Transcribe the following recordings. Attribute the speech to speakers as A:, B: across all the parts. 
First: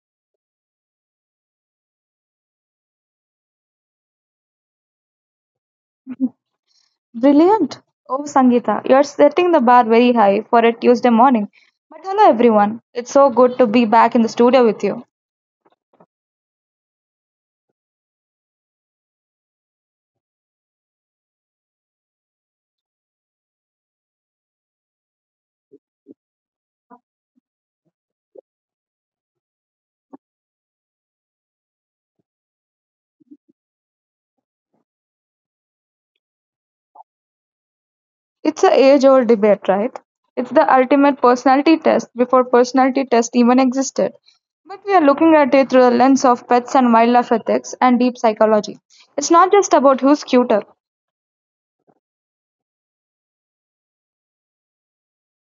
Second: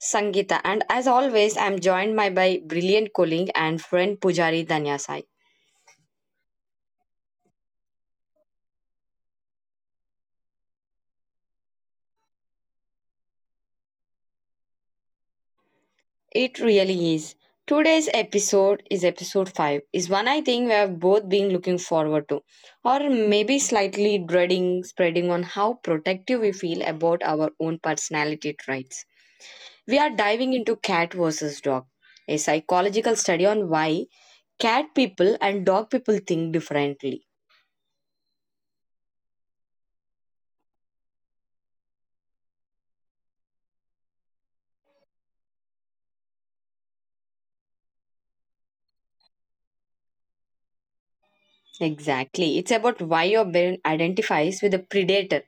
A: Sangita, and as always, I'm joined by my brilliant colleague and friend Pujari Danyasai.
B: Brilliant. Oh, Sangeeta, you're setting the bar very high for a Tuesday morning. But hello, everyone. It's so good to be back in the studio with you.
A: It really is. Today's episode is episode 5, is one I think we have both been looking forward to, or maybe slightly dreading, spreading on how protective we feel about our own personality traits. We are diving into cat versus dog, a psychological study on why cat people and dog people think differently.
B: It's a age old debate, right? It's the ultimate personality test before personality test even existed. But we are looking at it through the lens of pets and wildlife ethics and deep psychology. It's not just about who's cuter.
A: Exactly. It's about why your brain identifies with a predator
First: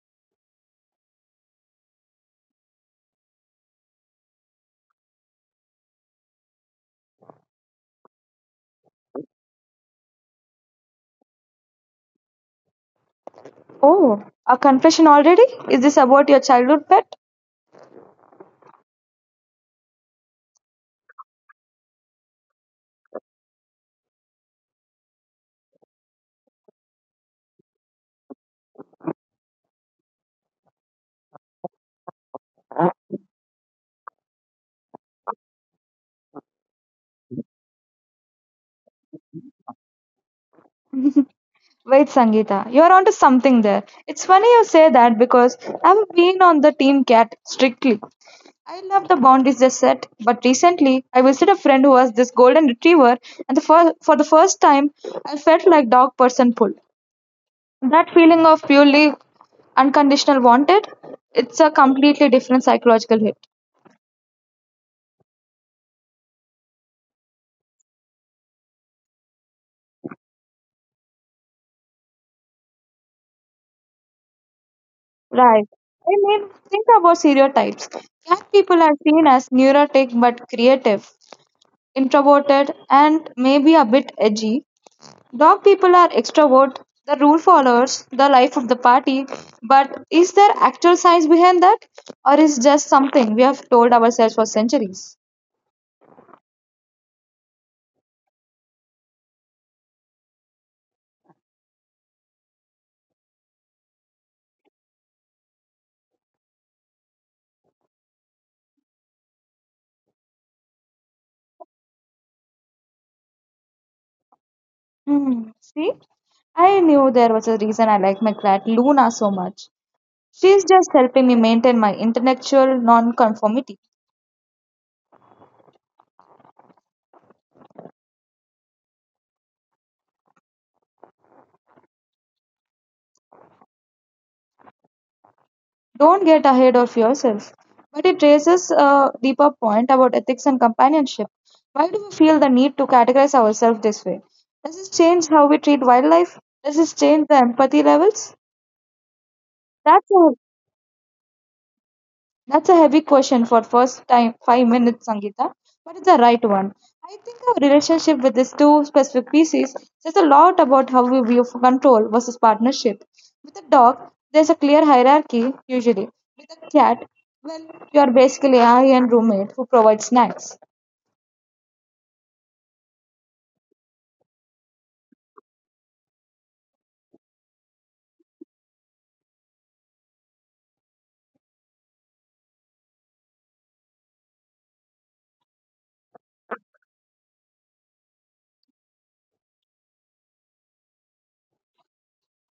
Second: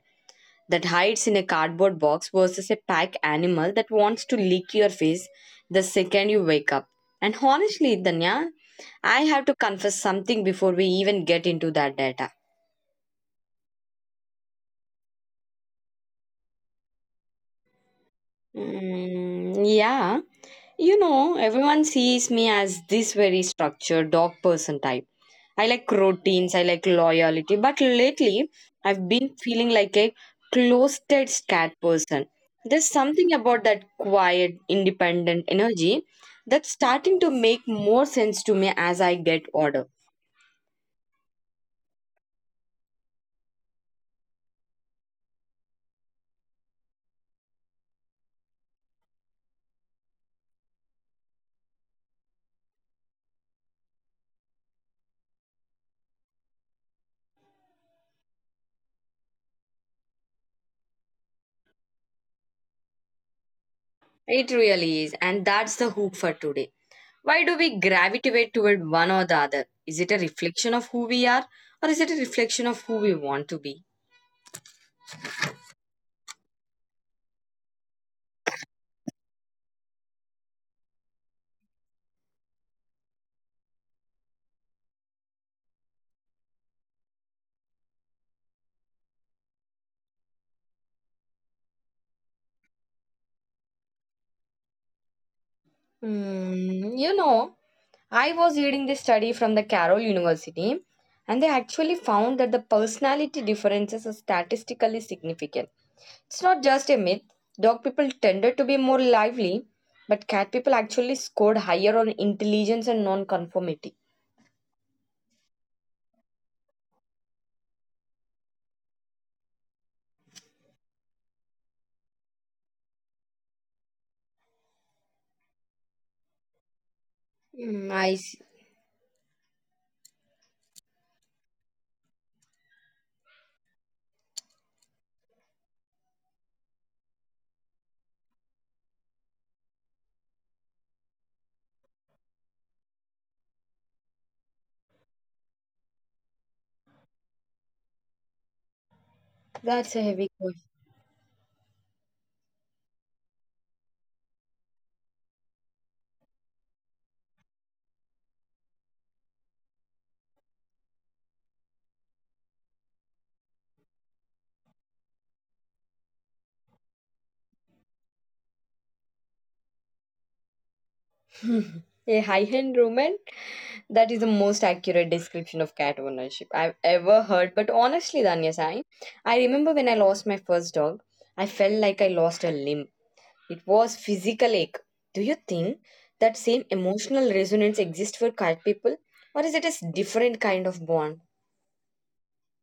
A: that hides in a cardboard box versus a pack animal that wants to lick your face the second you wake up. And honestly, Danya, I have to confess something before we even get into that data.
B: Oh, a confession already? Is this about your childhood pet?
A: Mm, yeah. You know, everyone sees me as this very structured dog person type. I like routines, I like loyalty, but lately I've been feeling like a closeted cat person. There's something about that quiet, independent energy that's starting to make more sense to me as I get older.
B: Wait, Sangeeta, you're onto something there. It's funny you say that because I've been on the team cat strictly. I love the boundaries they set, but recently I visited a friend who has this golden retriever, and for the first time I felt like dog person pull. That feeling of purely unconditional wanted, it's a completely different psychological hit.
A: It really is, and that's the hook for today. Why do we gravitate toward one or the other? Is it a reflection of who we are, or is it a reflection of who we want to be?
B: Right. I mean, think about stereotypes. Cat people are seen as neurotic but creative, introverted, and maybe a bit edgy. Dog people are extrovert, the rule followers, the life of the party. But is there actual science behind that? Or is just something we have told ourselves for centuries?
A: Hmm, you know, I was reading this study from the Carroll University, and they actually found that the personality differences are statistically significant. It's not just a myth. Dog people tended to be more lively, but cat people actually scored higher on intelligence and non-conformity.
B: Hmm. See? I knew there was a reason I like my cat Luna so much. She's just helping me maintain my intellectual nonconformity.
A: Hmm, I see.
B: Don't get ahead of yourself. But it raises a deeper point about ethics and companionship. Why do we feel the need to categorize ourselves this way? Does this change how we treat wildlife? Does this change the empathy levels?
A: That's a
B: That's
A: heavy
B: all. That's a heavy question for first time 5 minutes, Sangeeta, but it's the right one. I think our relationship with these two specific species says a lot about how we view control versus partnership. With a dog, there's a clear hierarchy usually. With a cat, well, you are basically a high-end roommate who provides snacks.
A: question. A high-end woman. That is the most accurate description of cat ownership I've ever heard. But honestly, Danya Sai, I remember when I lost my first dog, I felt like I lost a limb. It was physical ache. Do you think that same emotional resonance exists for cat people? Or is it a different kind of bond?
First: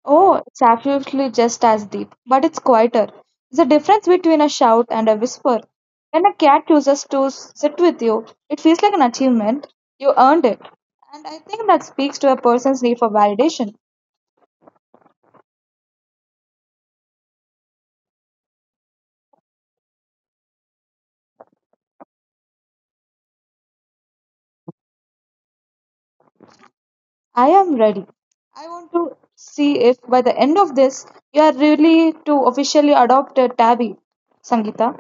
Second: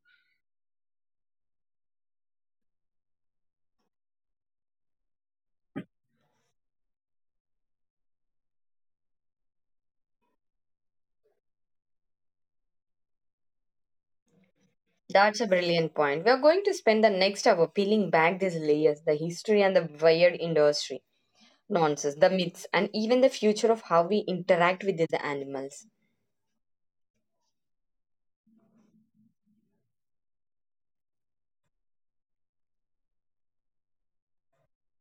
B: Oh, it's absolutely just as deep, but it's quieter. There's a difference between a shout and a whisper. When a cat chooses to sit with you, it feels like an achievement. You earned it. And I think that speaks to a person's need for validation.
A: That's a brilliant point. We're going to spend the next hour peeling back these layers, the history and the weird industry, nonsense, the myths, and even the future of how we interact with these animals.
B: I am ready. I want to see if by the end of this, you are really to officially adopt a tabby, Sangita.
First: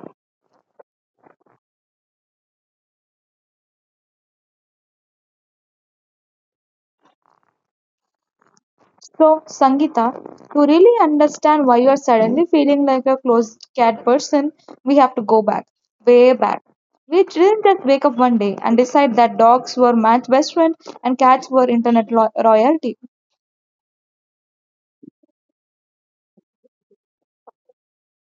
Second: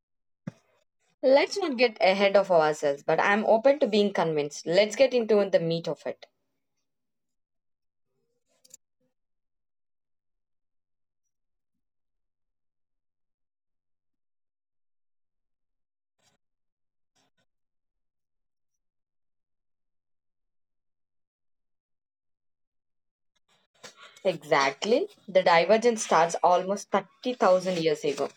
A: Let's not get ahead of ourselves, but I'm open to being convinced. Let's get into the meat of it.
B: So, Sangeeta, to really understand why you are suddenly feeling like a closed cat person, we have to go back, way back. We didn't just wake up one day and decide that dogs were man's best friend and cats were internet royalty.
A: Exactly. The divergence starts almost 30,000 years ago.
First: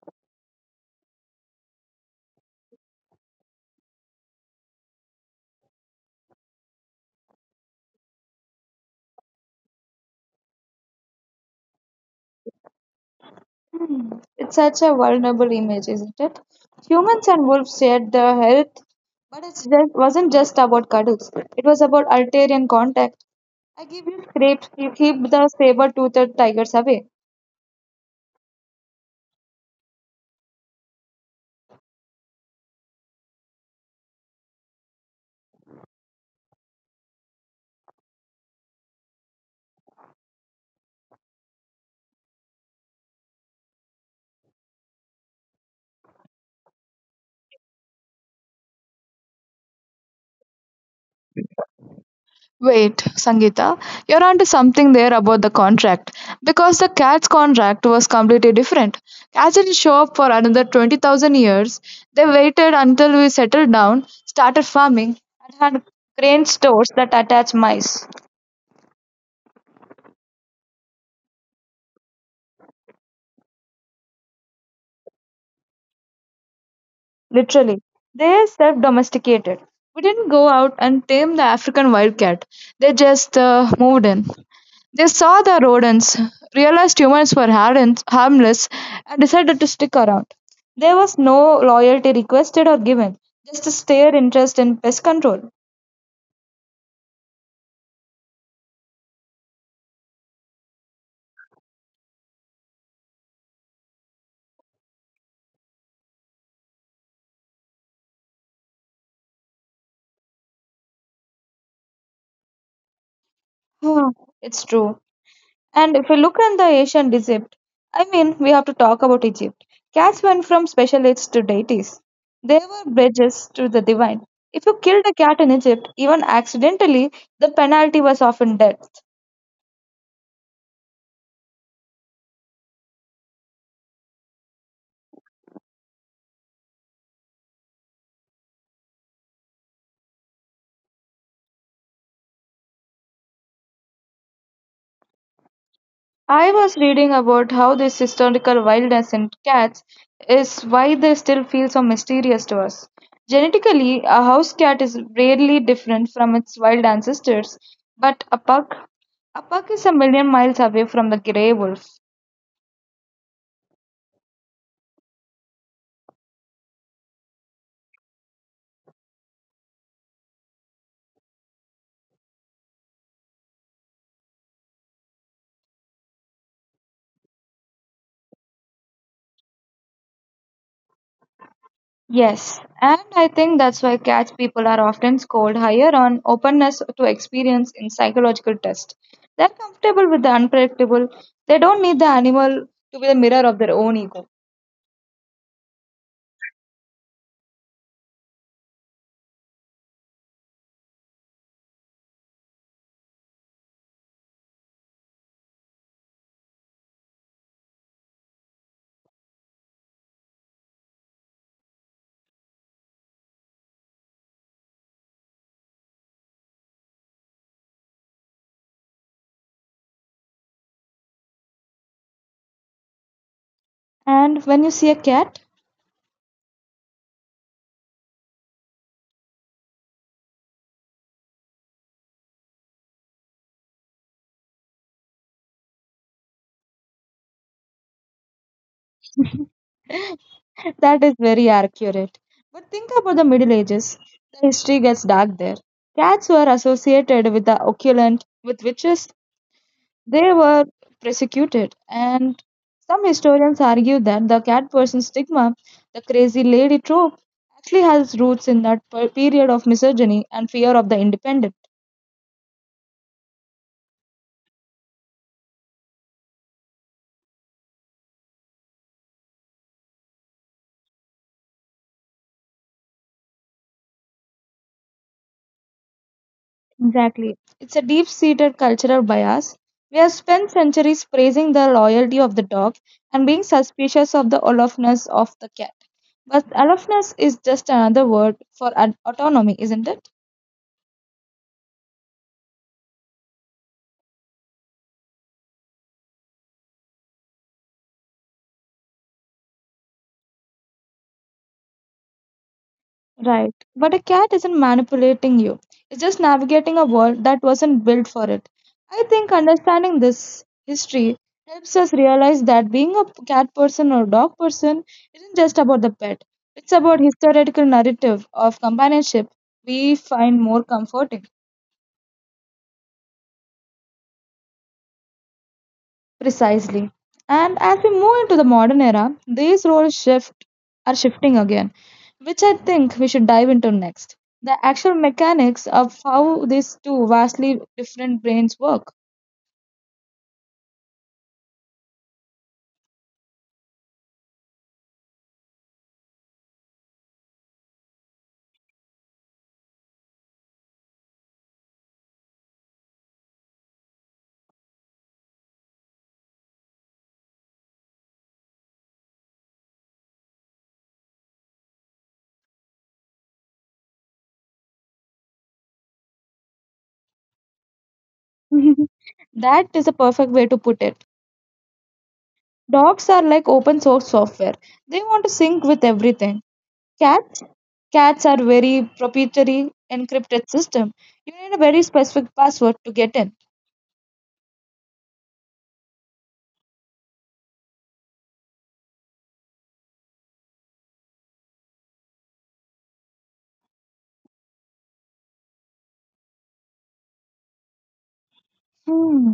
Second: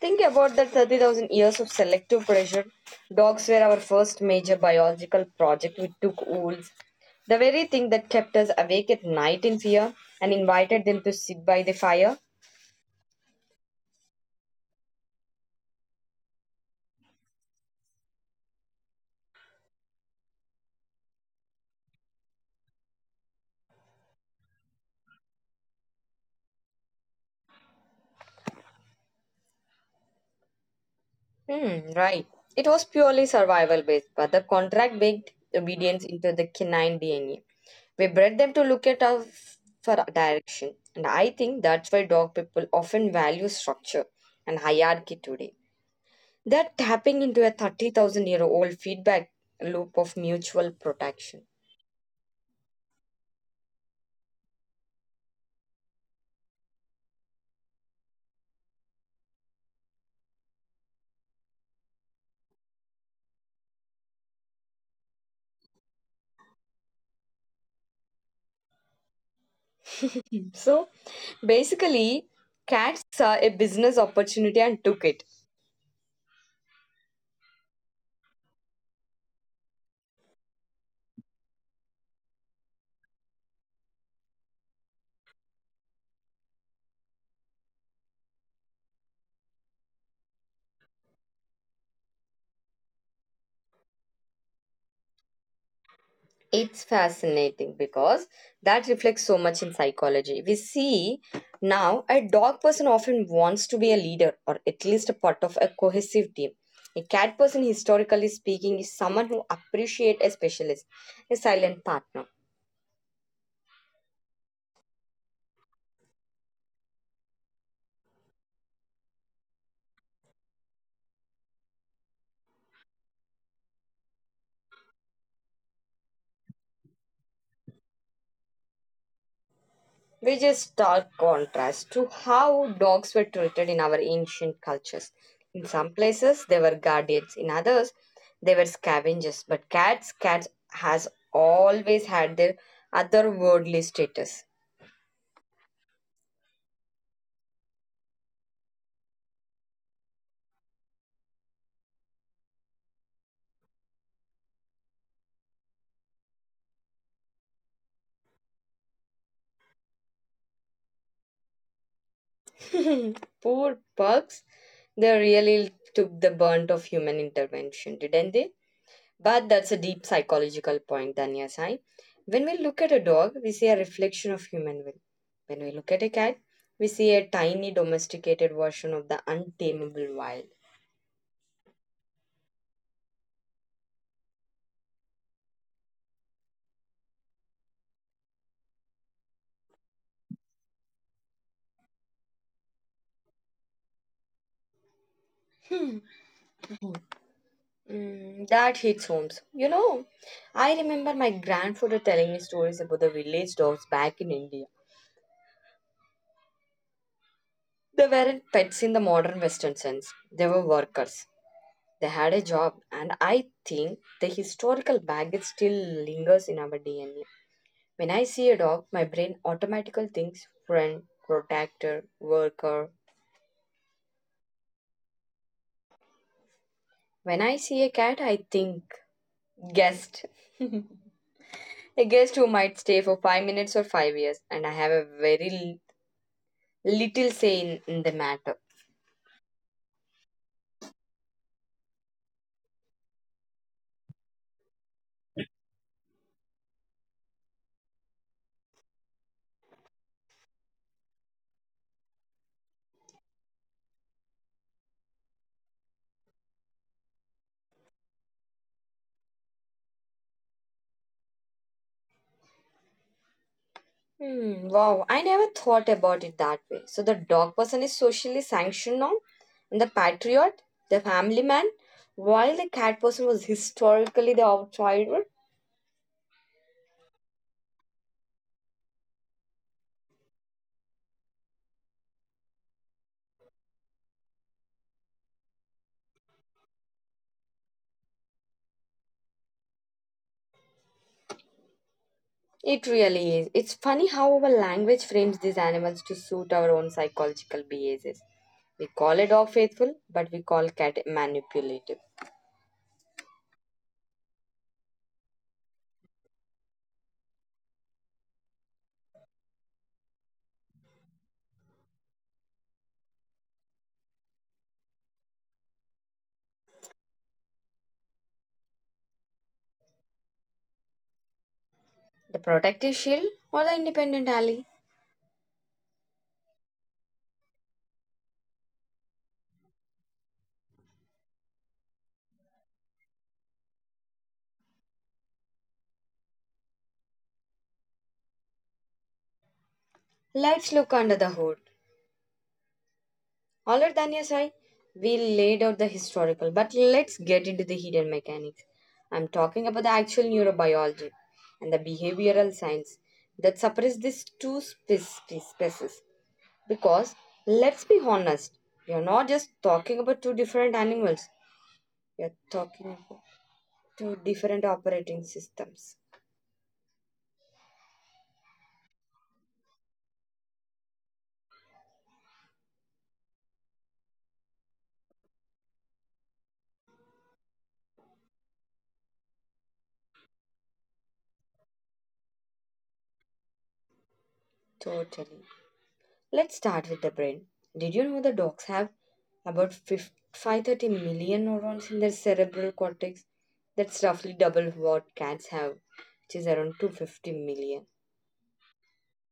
A: Think about the 30,000 years of selective pressure. Dogs were our first major biological project. We took wolves, the very thing that kept us awake at night in fear, and invited them to sit by the fire.
B: Hmm, it's such a vulnerable image, isn't it? Humans and wolves shared their health, but it just, wasn't just about cuddles. It was about ulterior contact. I give you scrapes, you keep the saber-toothed tigers away.
A: Hmm, right. It was purely survival based, but the contract baked obedience into the canine DNA. We bred them to look at us for direction, and I think that's why dog people often value structure and hierarchy today. They're tapping into a 30,000 year old feedback loop of mutual protection.
B: Wait, Sangeeta, you're onto something there about the contract. Because the cat's contract was completely different. Cats didn't show up for another 20,000 years. They waited until we settled down, started farming, and had grain stores that attached mice.
A: So basically, cats saw a business opportunity and took it.
B: Literally, they self domesticated. We didn't go out and tame the African wildcat, they just moved in. They saw the rodents, realized humans were harmless, and decided to stick around. There was no loyalty requested or given, just a stare interest in pest control.
A: It's fascinating because that reflects so much in psychology. We see now a dog person often wants to be a leader or at least a part of a cohesive team. A cat person, historically speaking, is someone who appreciates a specialist, a silent partner.
B: It's true. And if you look at the ancient Egypt, I mean, we have to talk about Egypt. Cats went from specialists to deities. They were bridges to the divine. If you killed a cat in Egypt, even accidentally, the penalty was often death.
A: Which is stark contrast to how dogs were treated in our ancient cultures. In some places, they were guardians, in others, they were scavengers. But cats, cats has always had their otherworldly status.
B: I was reading about how this historical wildness in cats is why they still feel so mysterious to us. Genetically, a house cat is rarely different from its wild ancestors, but a pug is a million miles away from the grey wolf.
A: Poor pugs, they really took the brunt of human intervention, didn't they? But that's a deep psychological point, Danya Sai. When we look at a dog, we see a reflection of human will. When we look at a cat, we see a tiny domesticated version of the untamable wild.
B: Yes, and I think that's why catch people are often scored higher on openness to experience in psychological tests. They're comfortable with the unpredictable. They don't need the animal to be the mirror of their own ego.
A: Hmm. Mm, that hits homes. You know, I remember my grandfather telling me stories about the village dogs back in India. They weren't pets in the modern Western sense, they were workers. They had a job, and I think the historical baggage still lingers in our DNA. When I see a dog, my brain automatically thinks friend, protector, worker.
B: And when you see a cat,
A: When I see a cat, I think guest. A guest who might stay for 5 minutes or 5 years, and I have a very little say in the matter.
B: that is very accurate. But think about the Middle Ages. The history gets dark there. Cats were associated with the occult, with witches, they were persecuted, and some historians argue that the cat person stigma, the crazy lady trope, actually has roots in that period of misogyny and fear of the independent.
A: Hmm, wow, I never thought about it that way. So the dog person is socially sanctioned now, and the patriot, the family man, while the cat person was historically the outsider.
B: Exactly. It's a deep seated cultural bias. We have spent centuries praising the loyalty of the dog and being suspicious of the aloofness of the cat. But aloofness is just another word for autonomy, isn't it?
A: It really is. It's funny how our language frames these animals to suit our own psychological biases. We call a dog faithful, but we call cat manipulative.
B: Right. But a cat isn't manipulating you. It's just navigating a world that wasn't built for it. I think understanding this history helps us realize that being a cat person or dog person isn't just about the pet. It's about historical narrative of companionship we find more comforting.
A: The protective shield or the independent ally?
B: Precisely. And as we move into the modern era, these roles shift are shifting again, which I think we should dive into next. The actual mechanics of how these two vastly different brains work.
A: Let's look under the hood. Alright, Danya Sai, we laid out the historical, but let's get into the hidden mechanics. I'm talking about the actual neurobiology and the behavioral science that suppress these two species. Because let's be honest, we are not just talking about two different animals, we are talking about two different operating systems.
B: That is a perfect way to put it. Dogs are like open source software. They want to sync with everything. Cats? Cats are very proprietary encrypted system. You need a very specific password to get in.
A: Totally. Let's start with the brain. Did you know the dogs have about 5 530 million neurons in their cerebral cortex? That's roughly double what cats have, which is around 250 million.
B: Hmm.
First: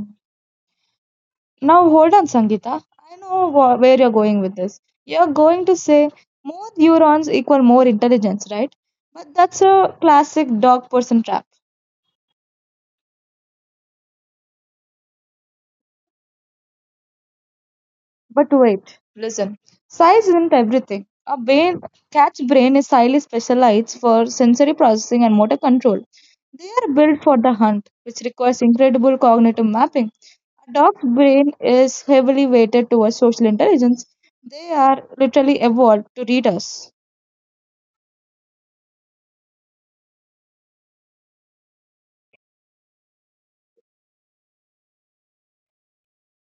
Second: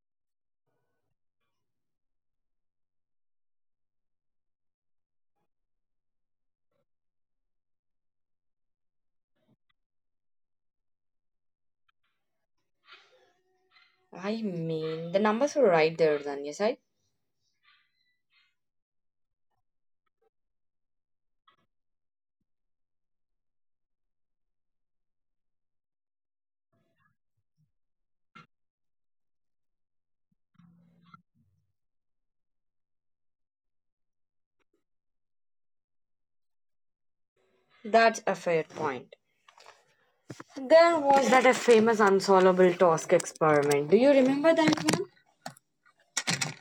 B: Now hold on, Sangeeta. I know where you're going with this. You're going to say more neurons equal more intelligence, right? But that's a classic dog person trap.
A: I mean, the numbers were right there, Danya, right?
B: But wait, listen. Size isn't everything. Cat's brain is highly specialized for sensory processing and motor control. They are built for the hunt, which requires incredible cognitive mapping. A dog's brain is heavily weighted towards social intelligence. They are literally evolved to read us.
A: That's a fair point. There was that a famous unsolvable task experiment. Do you remember that one?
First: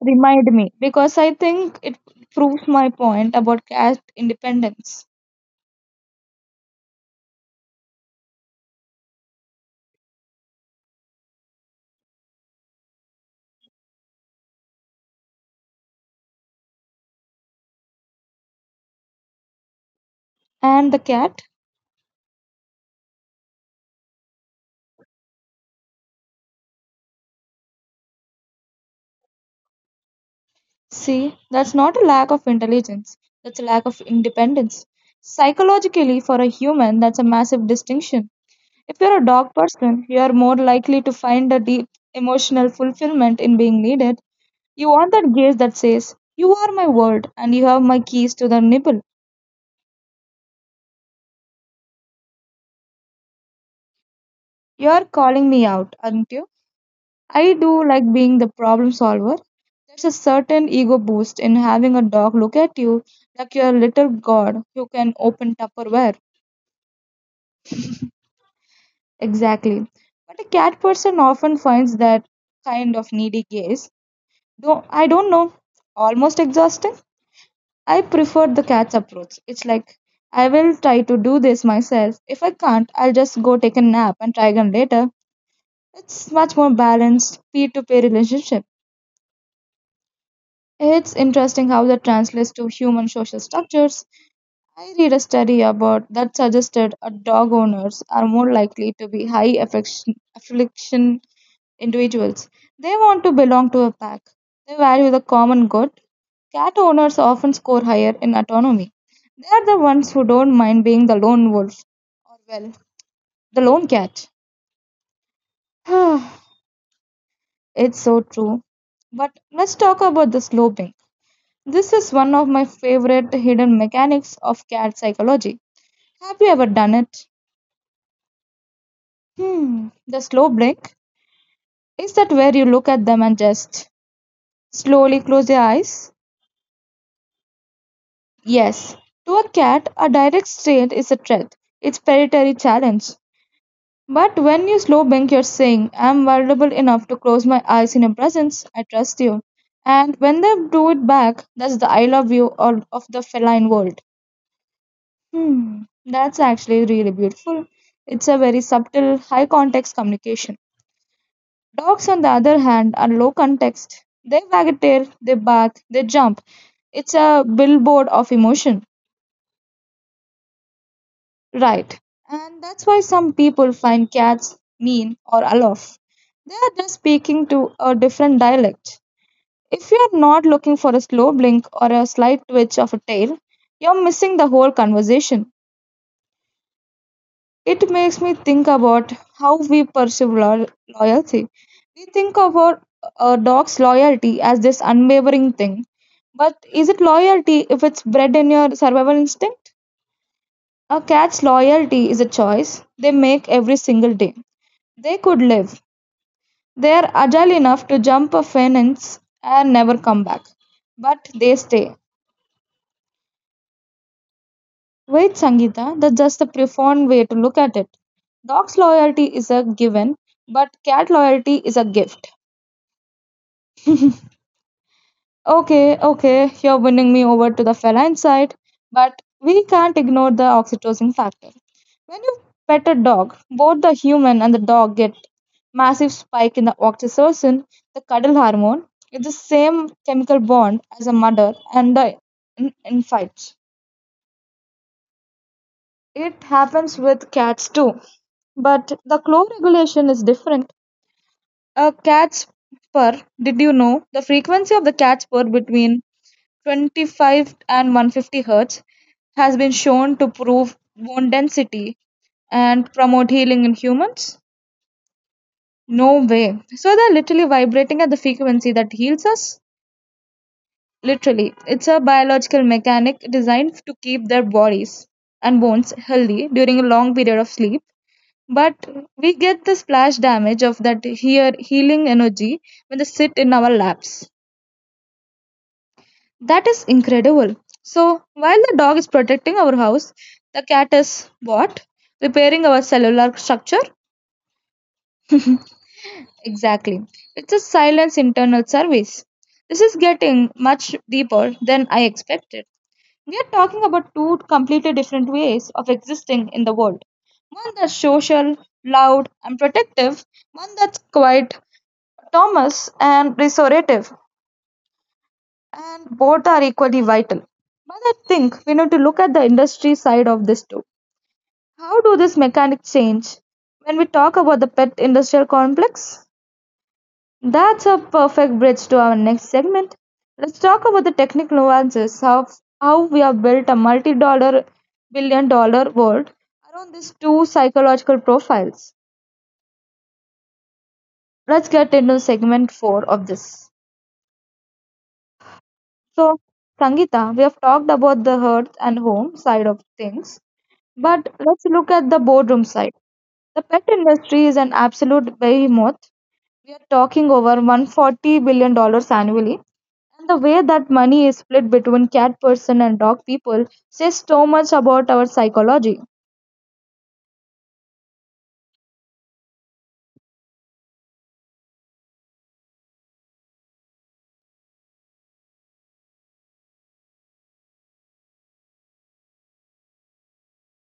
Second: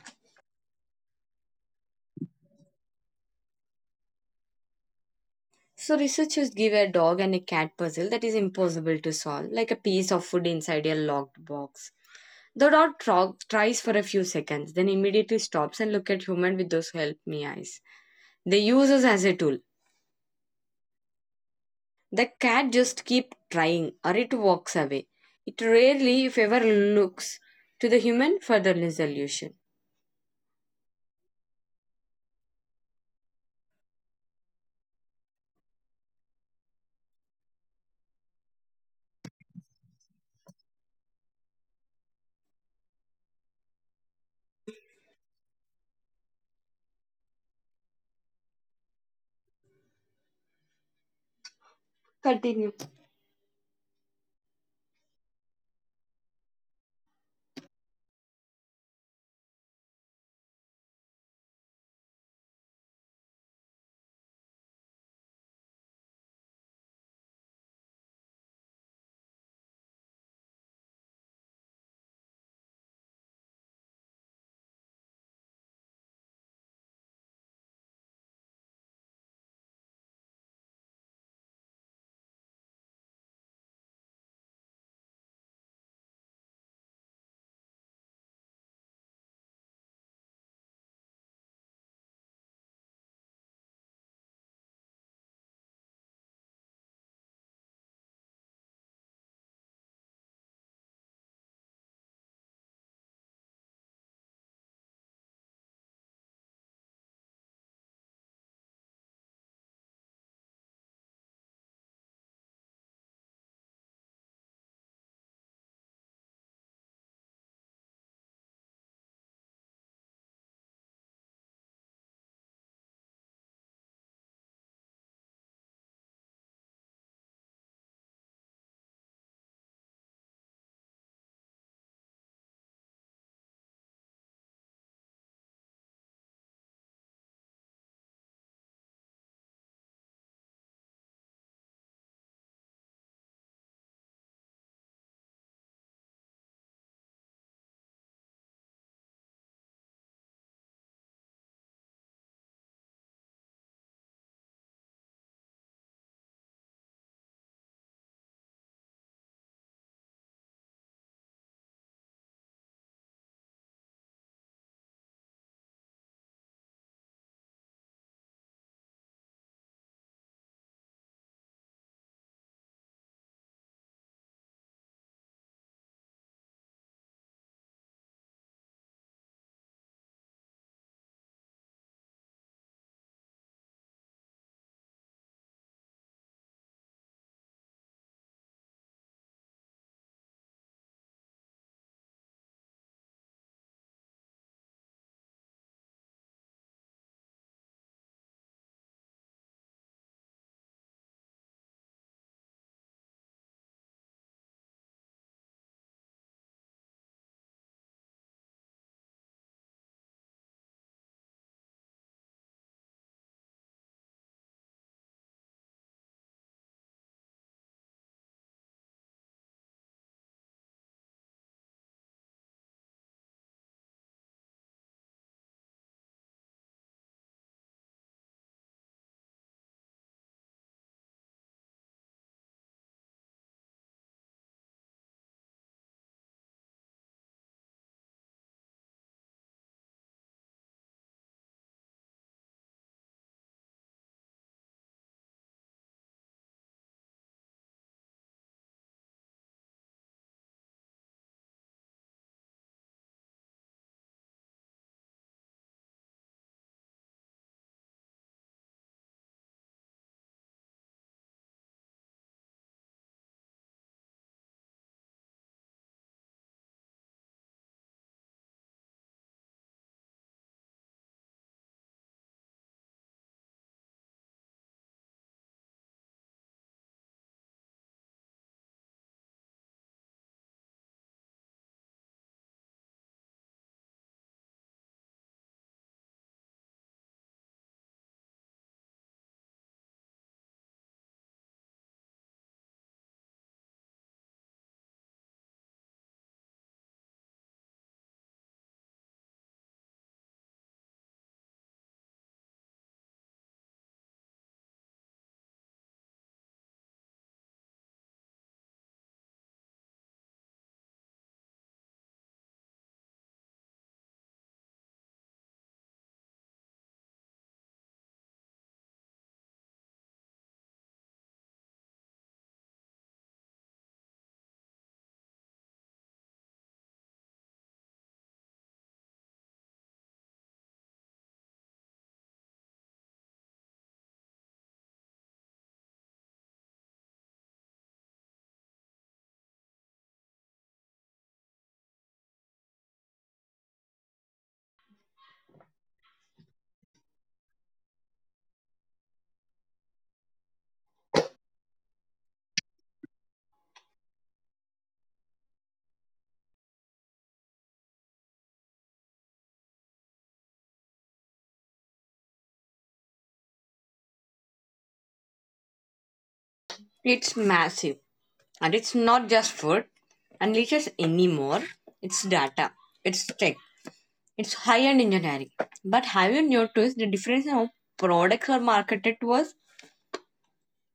B: Remind me because I think it proves my point about cat independence.
A: So researchers give a dog and a cat puzzle that is impossible to solve, like a piece of food inside a locked box. The dog tries for a few seconds, then immediately stops and look at human with those help me eyes. They use us as a tool.
B: And the cat?
A: The cat just keep trying or it walks away. It rarely, if ever, looks to the human for the resolution.
B: See, that's not a lack of intelligence, that's a lack of independence. Psychologically, for a human, that's a massive distinction. If you're a dog person, you are more likely to find a deep emotional fulfillment in being needed. You want that gaze that says, you are my world, and you have my keys to the nibble.
A: Continue.
B: You are calling me out, aren't you? I do like being the problem solver. There's a certain ego boost in having a dog look at you like you're a little god who can open Tupperware. Exactly. But a cat person often finds that kind of needy gaze, though I don't know, almost exhausting. I prefer the cat's approach. It's like, I will try to do this myself. If I can't, I'll just go take a nap and try again later. It's much more balanced peer to peer relationship. It's interesting how that translates to human social structures. I read a study about that suggested a dog owners are more likely to be high affliction individuals. They want to belong to a pack. They value the common good. Cat owners often score higher in autonomy. They are the ones who don't mind being the lone wolf or well, the lone cat. It's so true. But let's talk about the sloping. This is one of my favorite hidden mechanics of cat psychology. Have you ever done it? Hmm, the slow blink. Is that where you look at them and just slowly close your eyes? Yes. To a cat, a direct stare is a threat. It's predatory challenge. But when you slow blink, you're saying, I'm vulnerable enough to close my eyes in your presence. I trust you. And when they do it back, that's the I love you or of the feline world. Hmm, that's actually really beautiful. It's a very subtle, high context communication. Dogs, on the other hand, are low context. They wag a tail, they bark, they jump. It's a billboard of emotion. Right. And that's why some people find cats mean or aloof. They are just speaking to a different dialect. If you are not looking for a slow blink or a slight twitch of a tail, you're missing the whole conversation. It makes me think about how we perceive loyalty. We think of a dog's loyalty as this unwavering thing. But is it loyalty if it's bred in your survival instinct? A cat's loyalty is a choice they make every single day. They could live. They are agile enough to jump a fence and never come back. But they stay. Wait, Sangeeta, that's just a profound way to look at it. Dog's loyalty is a given, but cat loyalty is a gift. Okay, okay, you're winning me over to the feline side, but we can't ignore the oxytocin factor. When you pet a dog, both the human and the dog get massive spike in the oxytocin, the cuddle hormone. It's the same chemical bond as a mother and the infight. It happens with cats too, but the claw regulation is different. A cat's purr, did you know the frequency of the cat's purr between 25 and 150 hertz has been shown to prove bone density and promote healing in humans? No way. So they're literally vibrating at the frequency that heals us? Literally. It's a biological mechanic designed to keep their bodies and bones healthy during a long period of sleep. But we get the splash damage of that here healing energy when they sit in our laps. That is incredible. So while the dog is protecting our house, the cat is what? Repairing our cellular structure? Exactly. It's a silence internal service. This is getting much deeper than I expected. We are talking about two completely different ways of existing in the world. One that's social, loud, and protective, one that's quiet, Thomas and restorative, and both are equally vital. But I think we need to look at the industry side of this too. How do these mechanics change? When we talk about the pet industrial complex, that's a perfect bridge to our next segment. Let's talk about the technical nuances of how we have built a multi dollar billion-dollar world around these two psychological profiles. Let's get into segment 4 of this. So, Sangeeta, we have talked about the hearth and home side of things, but let's look at the boardroom side. The pet industry is an absolute behemoth. We are talking over $140 billion dollars annually, and the way that money is split between cat person and dog people says so much about our psychology.
A: It's massive. And it's not just food and leeches anymore. It's data. It's tech. It's high-end engineering. But have you noticed the difference in how products are marketed to us?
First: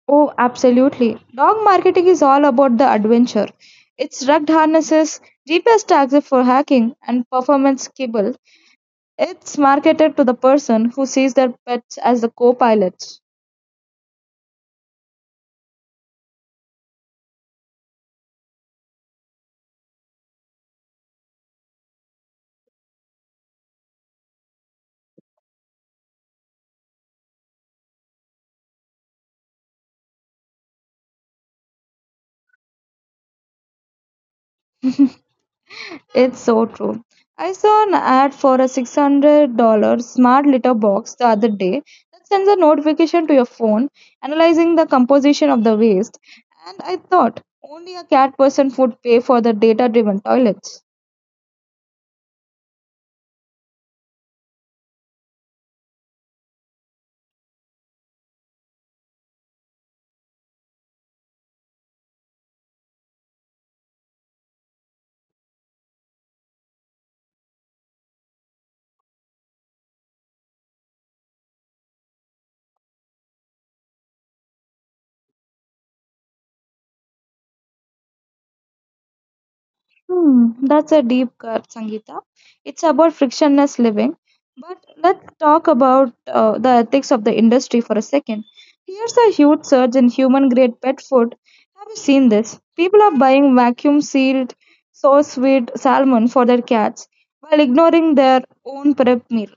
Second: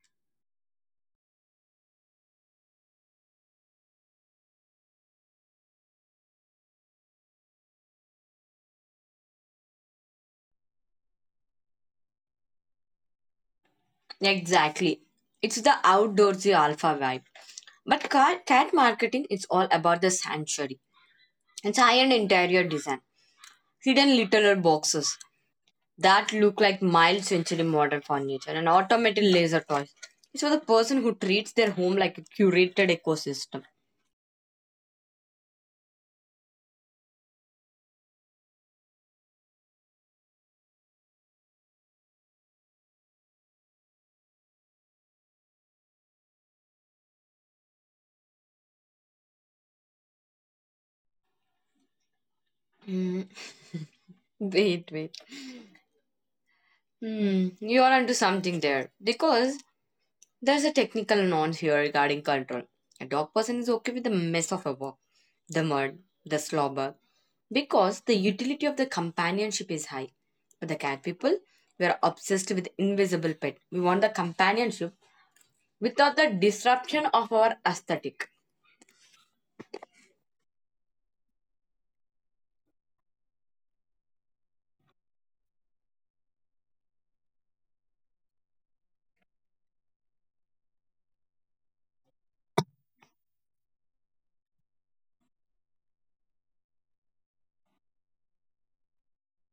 B: Oh, absolutely. Dog marketing is all about the adventure. It's rugged harnesses, GPS tags for hacking, and performance kibble. It's marketed to the person who sees their pets as the co-pilots.
A: Exactly. It's the outdoorsy alpha vibe. But cat marketing is all about the sanctuary. It's high-end interior design. Hidden littler boxes that look like mild century modern furniture and automated laser toys. It's for the person who treats their home like a curated ecosystem.
B: It's so true. I saw an ad for a $600 smart litter box the other day that sends a notification to your phone analyzing the composition of the waste, and I thought only a cat person would pay for the data driven toilets.
A: Wait, wait. Hmm, you're onto something there. Because there's a technical nuance here regarding control. A dog person is okay with the mess of a walk, the mud, the slobber, because the utility of the companionship is high. But the cat people, we are obsessed with invisible pet. We want the companionship without the disruption of our aesthetic.
B: Hmm, that's a deep cut, Sangeeta. It's about frictionless living. But let's talk about the ethics of the industry for a second. Here's a huge surge in human grade pet food. Have you seen this? People are buying vacuum sealed, source sweet salmon for their cats while ignoring their own prep meal.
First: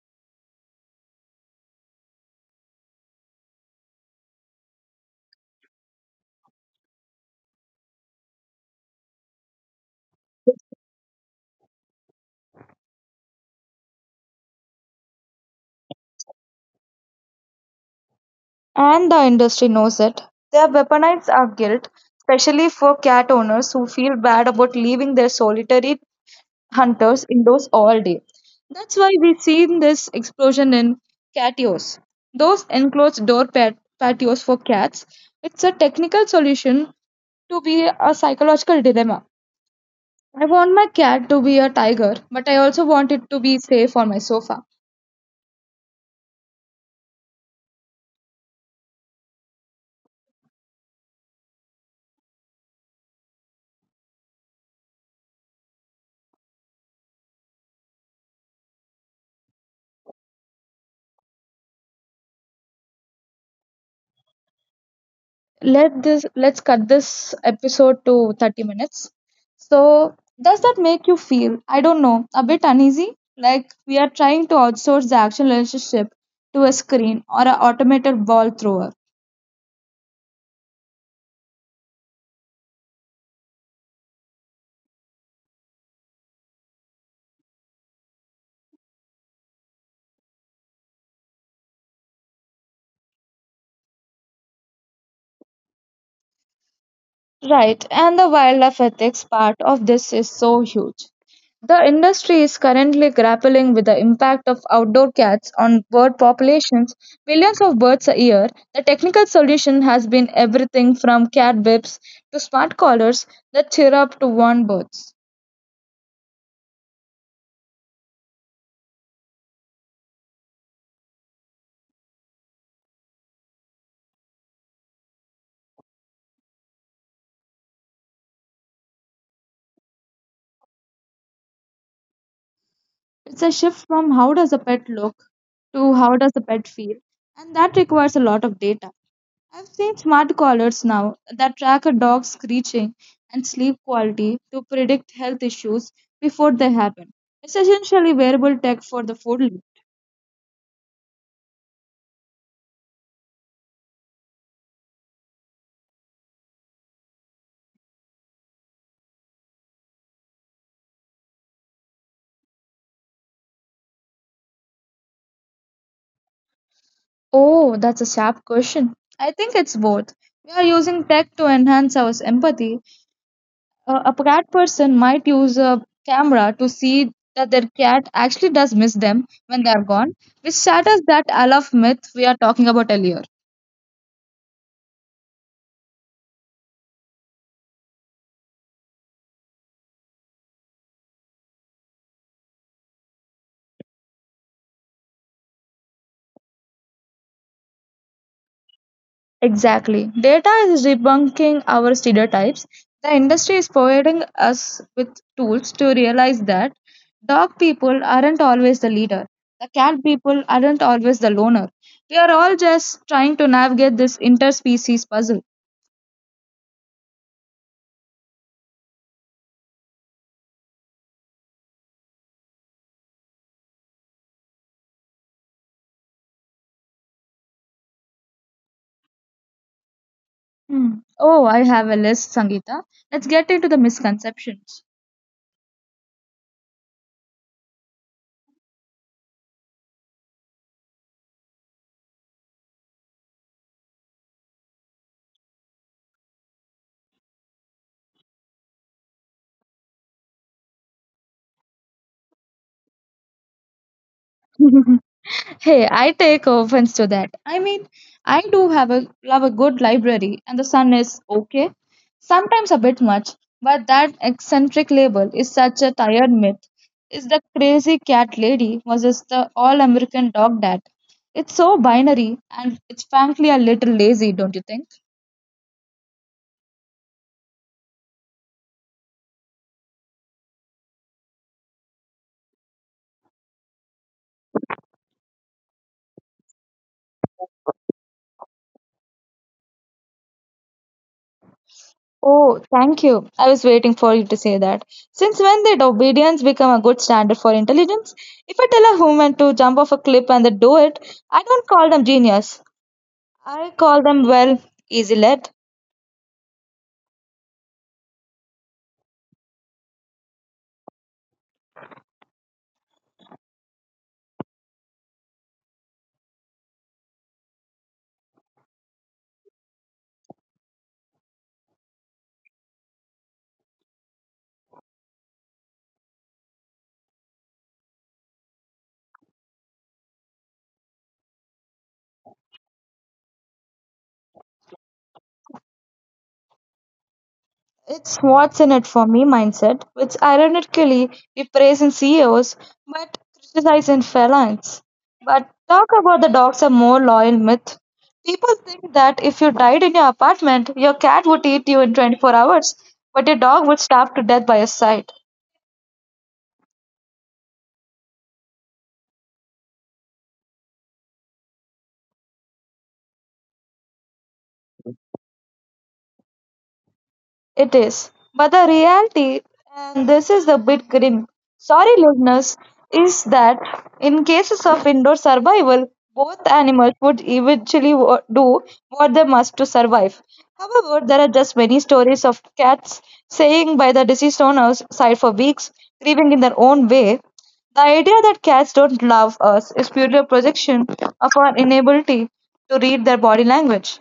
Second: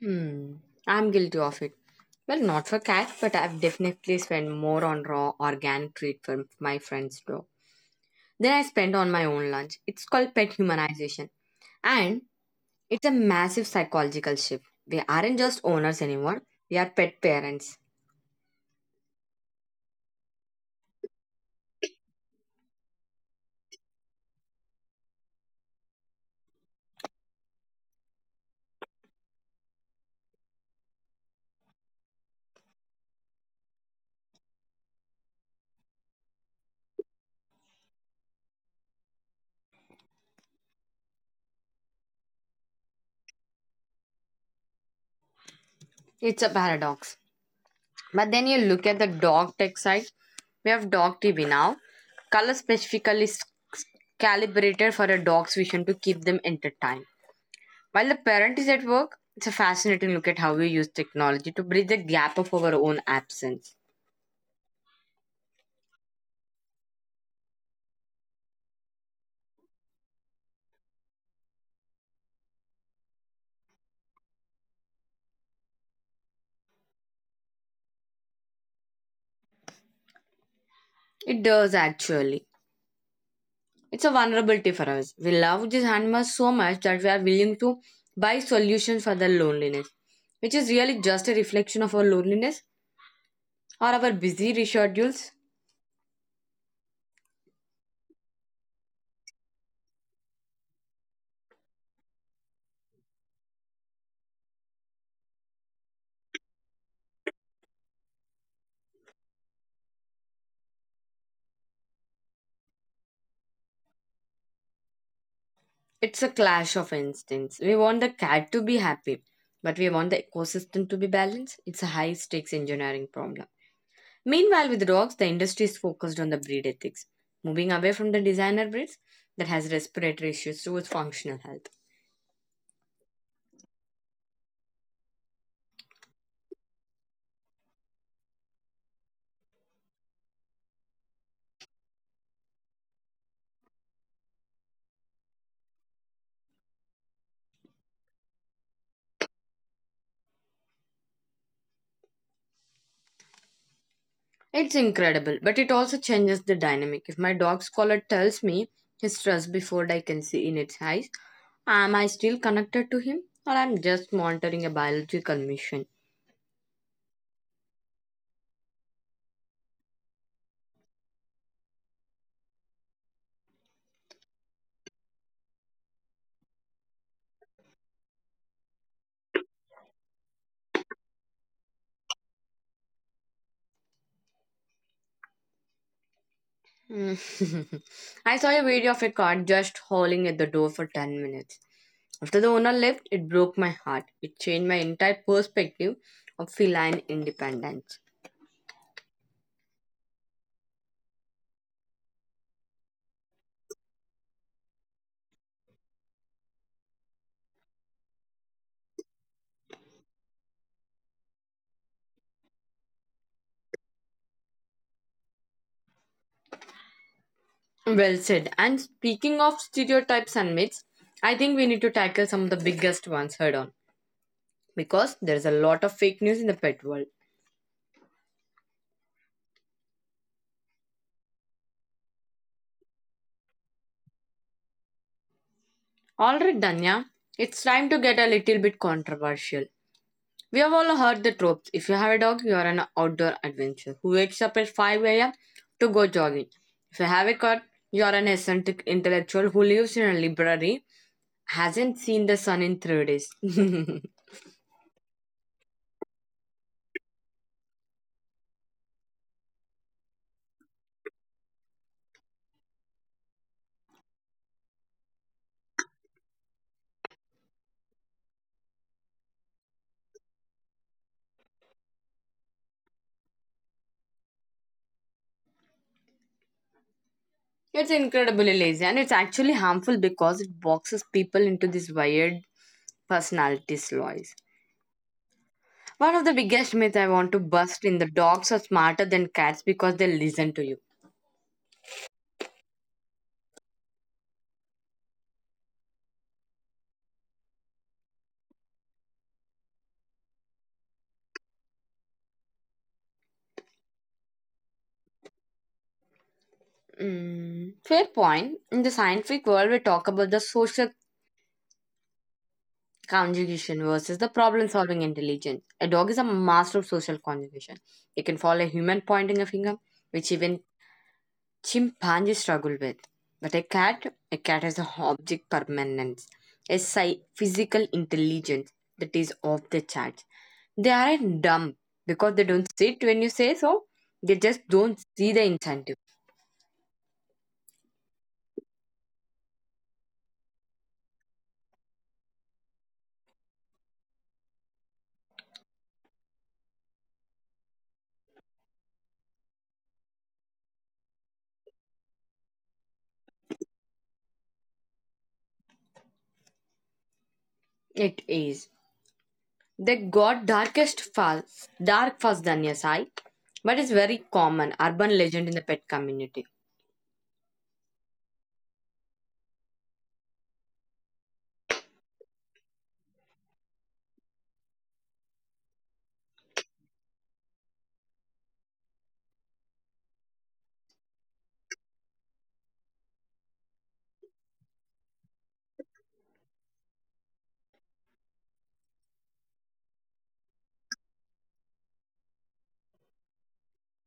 A: Hmm, I'm guilty of it. Well, not for cats, but I've definitely spent more on raw organic treat for my friends' dog. Then I spent on my own lunch. It's called pet humanization. And it's a massive psychological shift. We aren't just owners anymore, we are pet parents.
B: And the industry knows it. They have weaponized our guilt, especially for cat owners who feel bad about leaving their solitary hunters indoors all day. That's why we've seen this explosion in catios, those enclosed door patios for cats. It's a technical solution to be a psychological dilemma. I want my cat to be a tiger, but I also want it to be safe on my sofa.
A: It's a paradox. But then you look at the dog tech side, we have dog TV now. Color specifically is calibrated for a dog's vision to keep them entertained. While the parent is at work, it's a fascinating look at how we use technology to bridge the gap of our own absence.
B: Let's cut this episode to 30 minutes. So, does that make you feel, I don't know, a bit uneasy? Like we are trying to outsource the action relationship to a screen or an automated ball thrower.
A: It does actually. It's a vulnerability for us. We love these animals so much that we are willing to buy solutions for their loneliness, which is really just a reflection of our loneliness or our busy schedules.
B: Right, and the wildlife ethics part of this is so huge. The industry is currently grappling with the impact of outdoor cats on bird populations, millions of birds a year. The technical solution has been everything from cat whips to smart collars that cheer up to warn birds.
A: It's a clash of instincts. We want the cat to be happy, but we want the ecosystem to be balanced. It's a high stakes engineering problem. Meanwhile, with dogs, the industry is focused on the breed ethics, moving away from the designer breeds that has respiratory issues towards functional health.
B: It's a shift from how does a pet look to how does a pet feel, and that requires a lot of data. I've seen smart collars now that track a dog's screeching and sleep quality to predict health issues before they happen. It's essentially wearable tech for the food.
A: It's incredible, but it also changes the dynamic. If my dog's collar tells me his stress before I can see in its eyes, am I still connected to him or I'm just monitoring a biological mission?
B: Oh, that's a sharp question. I think it's both. We are using tech to enhance our empathy. A cat person might use a camera to see that their cat actually does miss them when they are gone, which shatters that I love myth we are talking about earlier.
A: Mm. I saw a video of a cat just howling at the door for 10 minutes. After the owner left, it broke my heart. It changed my entire perspective of feline independence.
B: Exactly. Data is debunking our stereotypes. The industry is providing us with tools to realize that dog people aren't always the leader, the cat people aren't always the loner. We are all just trying to navigate this interspecies puzzle.
A: Well said. And speaking of stereotypes and myths, I think we need to tackle some of the biggest ones head on, because there's a lot of fake news in the pet world.
B: Hmm. Oh, I have a list, Sangeeta. Let's get into the misconceptions.
A: All right, Danya, it's time to get a little bit controversial. We have all heard the tropes. If you have a dog, you are an outdoor adventurer who wakes up at 5 a.m. to go jogging. If you have a cat, you are an eccentric intellectual who lives in a library, hasn't seen the sun in 3 days.
B: Hey, I take offense to that. I mean, I do have a love a good library, and the sun is okay, sometimes a bit much, but that eccentric label is such a tired myth. Is the crazy cat lady versus the all American dog dad? It's so binary, and it's frankly a little lazy, don't you think?
A: It's incredibly lazy and it's actually harmful because it boxes people into this weird personalities, Lois. One of the biggest myths I want to bust in the dogs are smarter than cats because they listen to you.
B: Oh, thank you. I was waiting for you to say that. Since when did obedience become a good standard for intelligence? If I tell a human to jump off a cliff and they do it, I don't call them genius. I call them, well, easy led.
A: Mm, fair point. In the scientific world, we talk about the social conjugation versus the problem solving intelligence. A dog is a master of social conjugation. It can follow a human pointing a finger, which even chimpanzees struggle with. But a cat has an object permanence, a physical intelligence that is off the chart. They aren't dumb because they don't sit when you say so. They just don't see the incentive.
B: It's what's in it for me mindset, which ironically we praise in CEOs but criticize in felines. But talk about the dogs are more loyal myth. People think that if you died in your apartment, your cat would eat you in 24 hours, but your dog would starve to death by your side.
A: It is. They got darkest fast, dark fast than your eye, but it's very common urban legend in the pet community.
B: It is. But the reality, and this is a bit grim, sorry listeners, is that in cases of indoor survival, both animals would eventually do what they must to survive. However, there are just many stories of cats staying by the deceased owner's side for weeks, grieving in their own way. The idea that cats don't love us is purely a projection of our inability to read their body language.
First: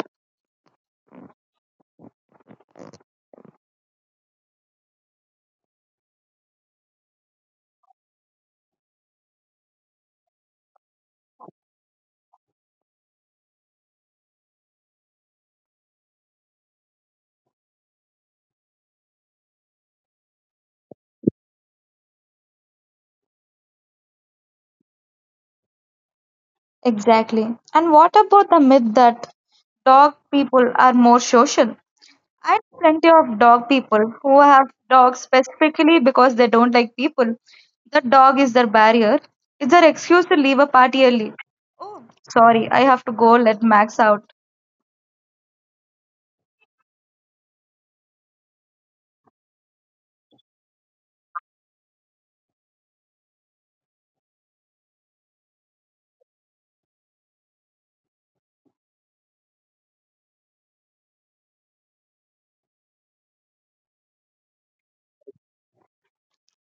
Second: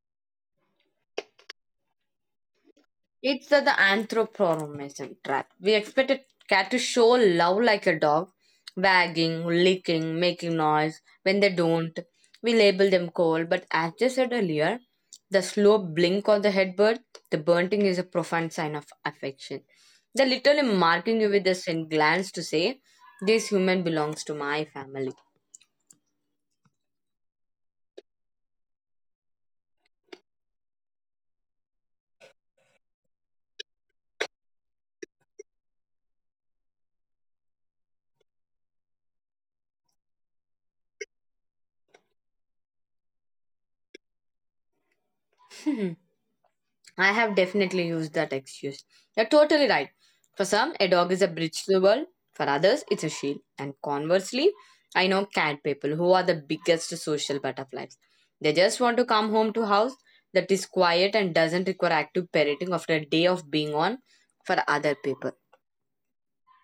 A: It's the anthropomorphism trap. We expect a cat to show love like a dog, wagging, licking, making noise. When they don't, we label them cold. But as I said earlier, the slow blink on the headbird, the bunting is a profound sign of affection. They're literally marking you with a sin glance to say, this human belongs to my family.
B: Exactly. And what about the myth that dog people are more social? I know plenty of dog people who have dogs specifically because they don't like people. The dog is their barrier. It's their excuse to leave a party early. Oh, sorry, I have to go let Max out.
A: I have definitely used that excuse. You're totally right. For some, a dog is a bridge to the world. For others, it's a shield. And conversely, I know cat people who are the biggest social butterflies. They just want to come home to a house that is quiet and doesn't require active parenting after a day of being on for other people.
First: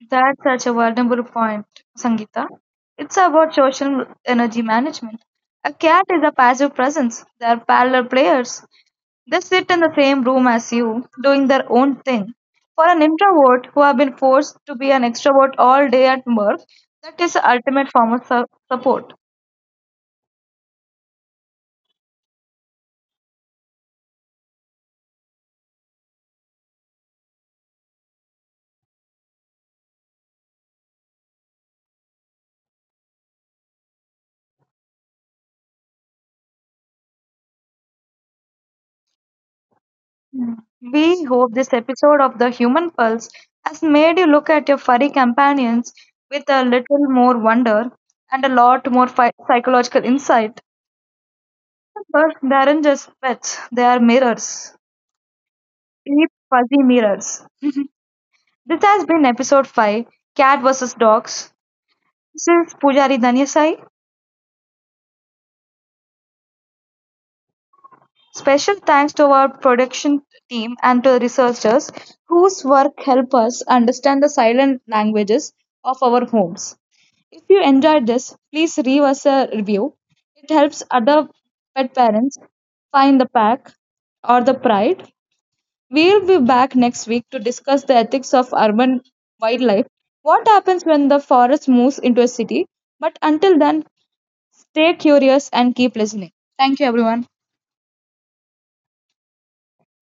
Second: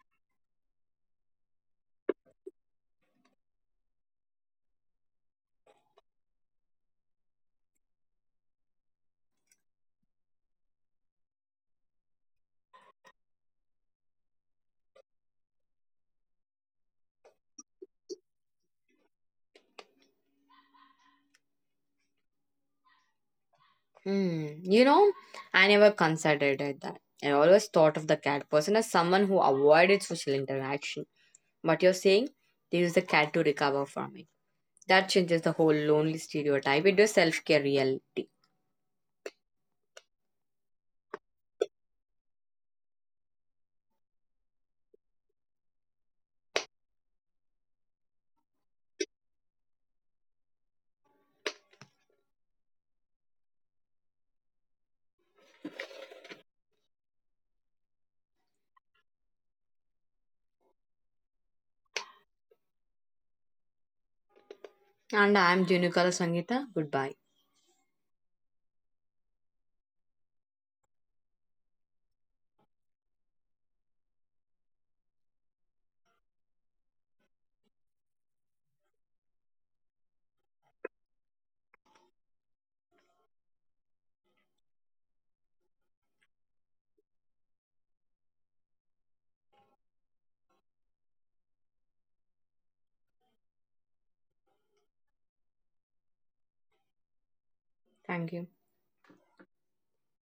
B: That's such a vulnerable point, Sangeeta. It's about social energy management. A cat is a passive presence. They are parallel players. They sit in the same room as you, doing their own thing. For an introvert who have been forced to be an extrovert all day at work, that is the ultimate form of support.
A: Hmm. You know, I never considered it that. I always thought of the cat person as someone who avoided social interaction. What you're saying, they use the cat to recover from it. That changes the whole lonely stereotype. It is self care reality.
B: Mm. We hope this episode of The Human Pulse has made you look at your furry companions with a little more wonder and a lot more psychological insight. But they aren't just pets, they are mirrors. Deep, fuzzy mirrors. This has been episode 5, Cat vs. Dogs. This is Pujari Danyasai.
A: And I am Jinukala Sangita. Goodbye.
B: Special thanks to our production team and to the researchers whose work help us understand the silent languages of our homes. If you enjoyed this, please leave us a review. It helps other pet parents find the pack or the pride. We'll be back next week to discuss the ethics of urban wildlife, what happens when the forest moves into a city. But until then, stay curious and keep listening. Thank you, everyone.
A: Thank you.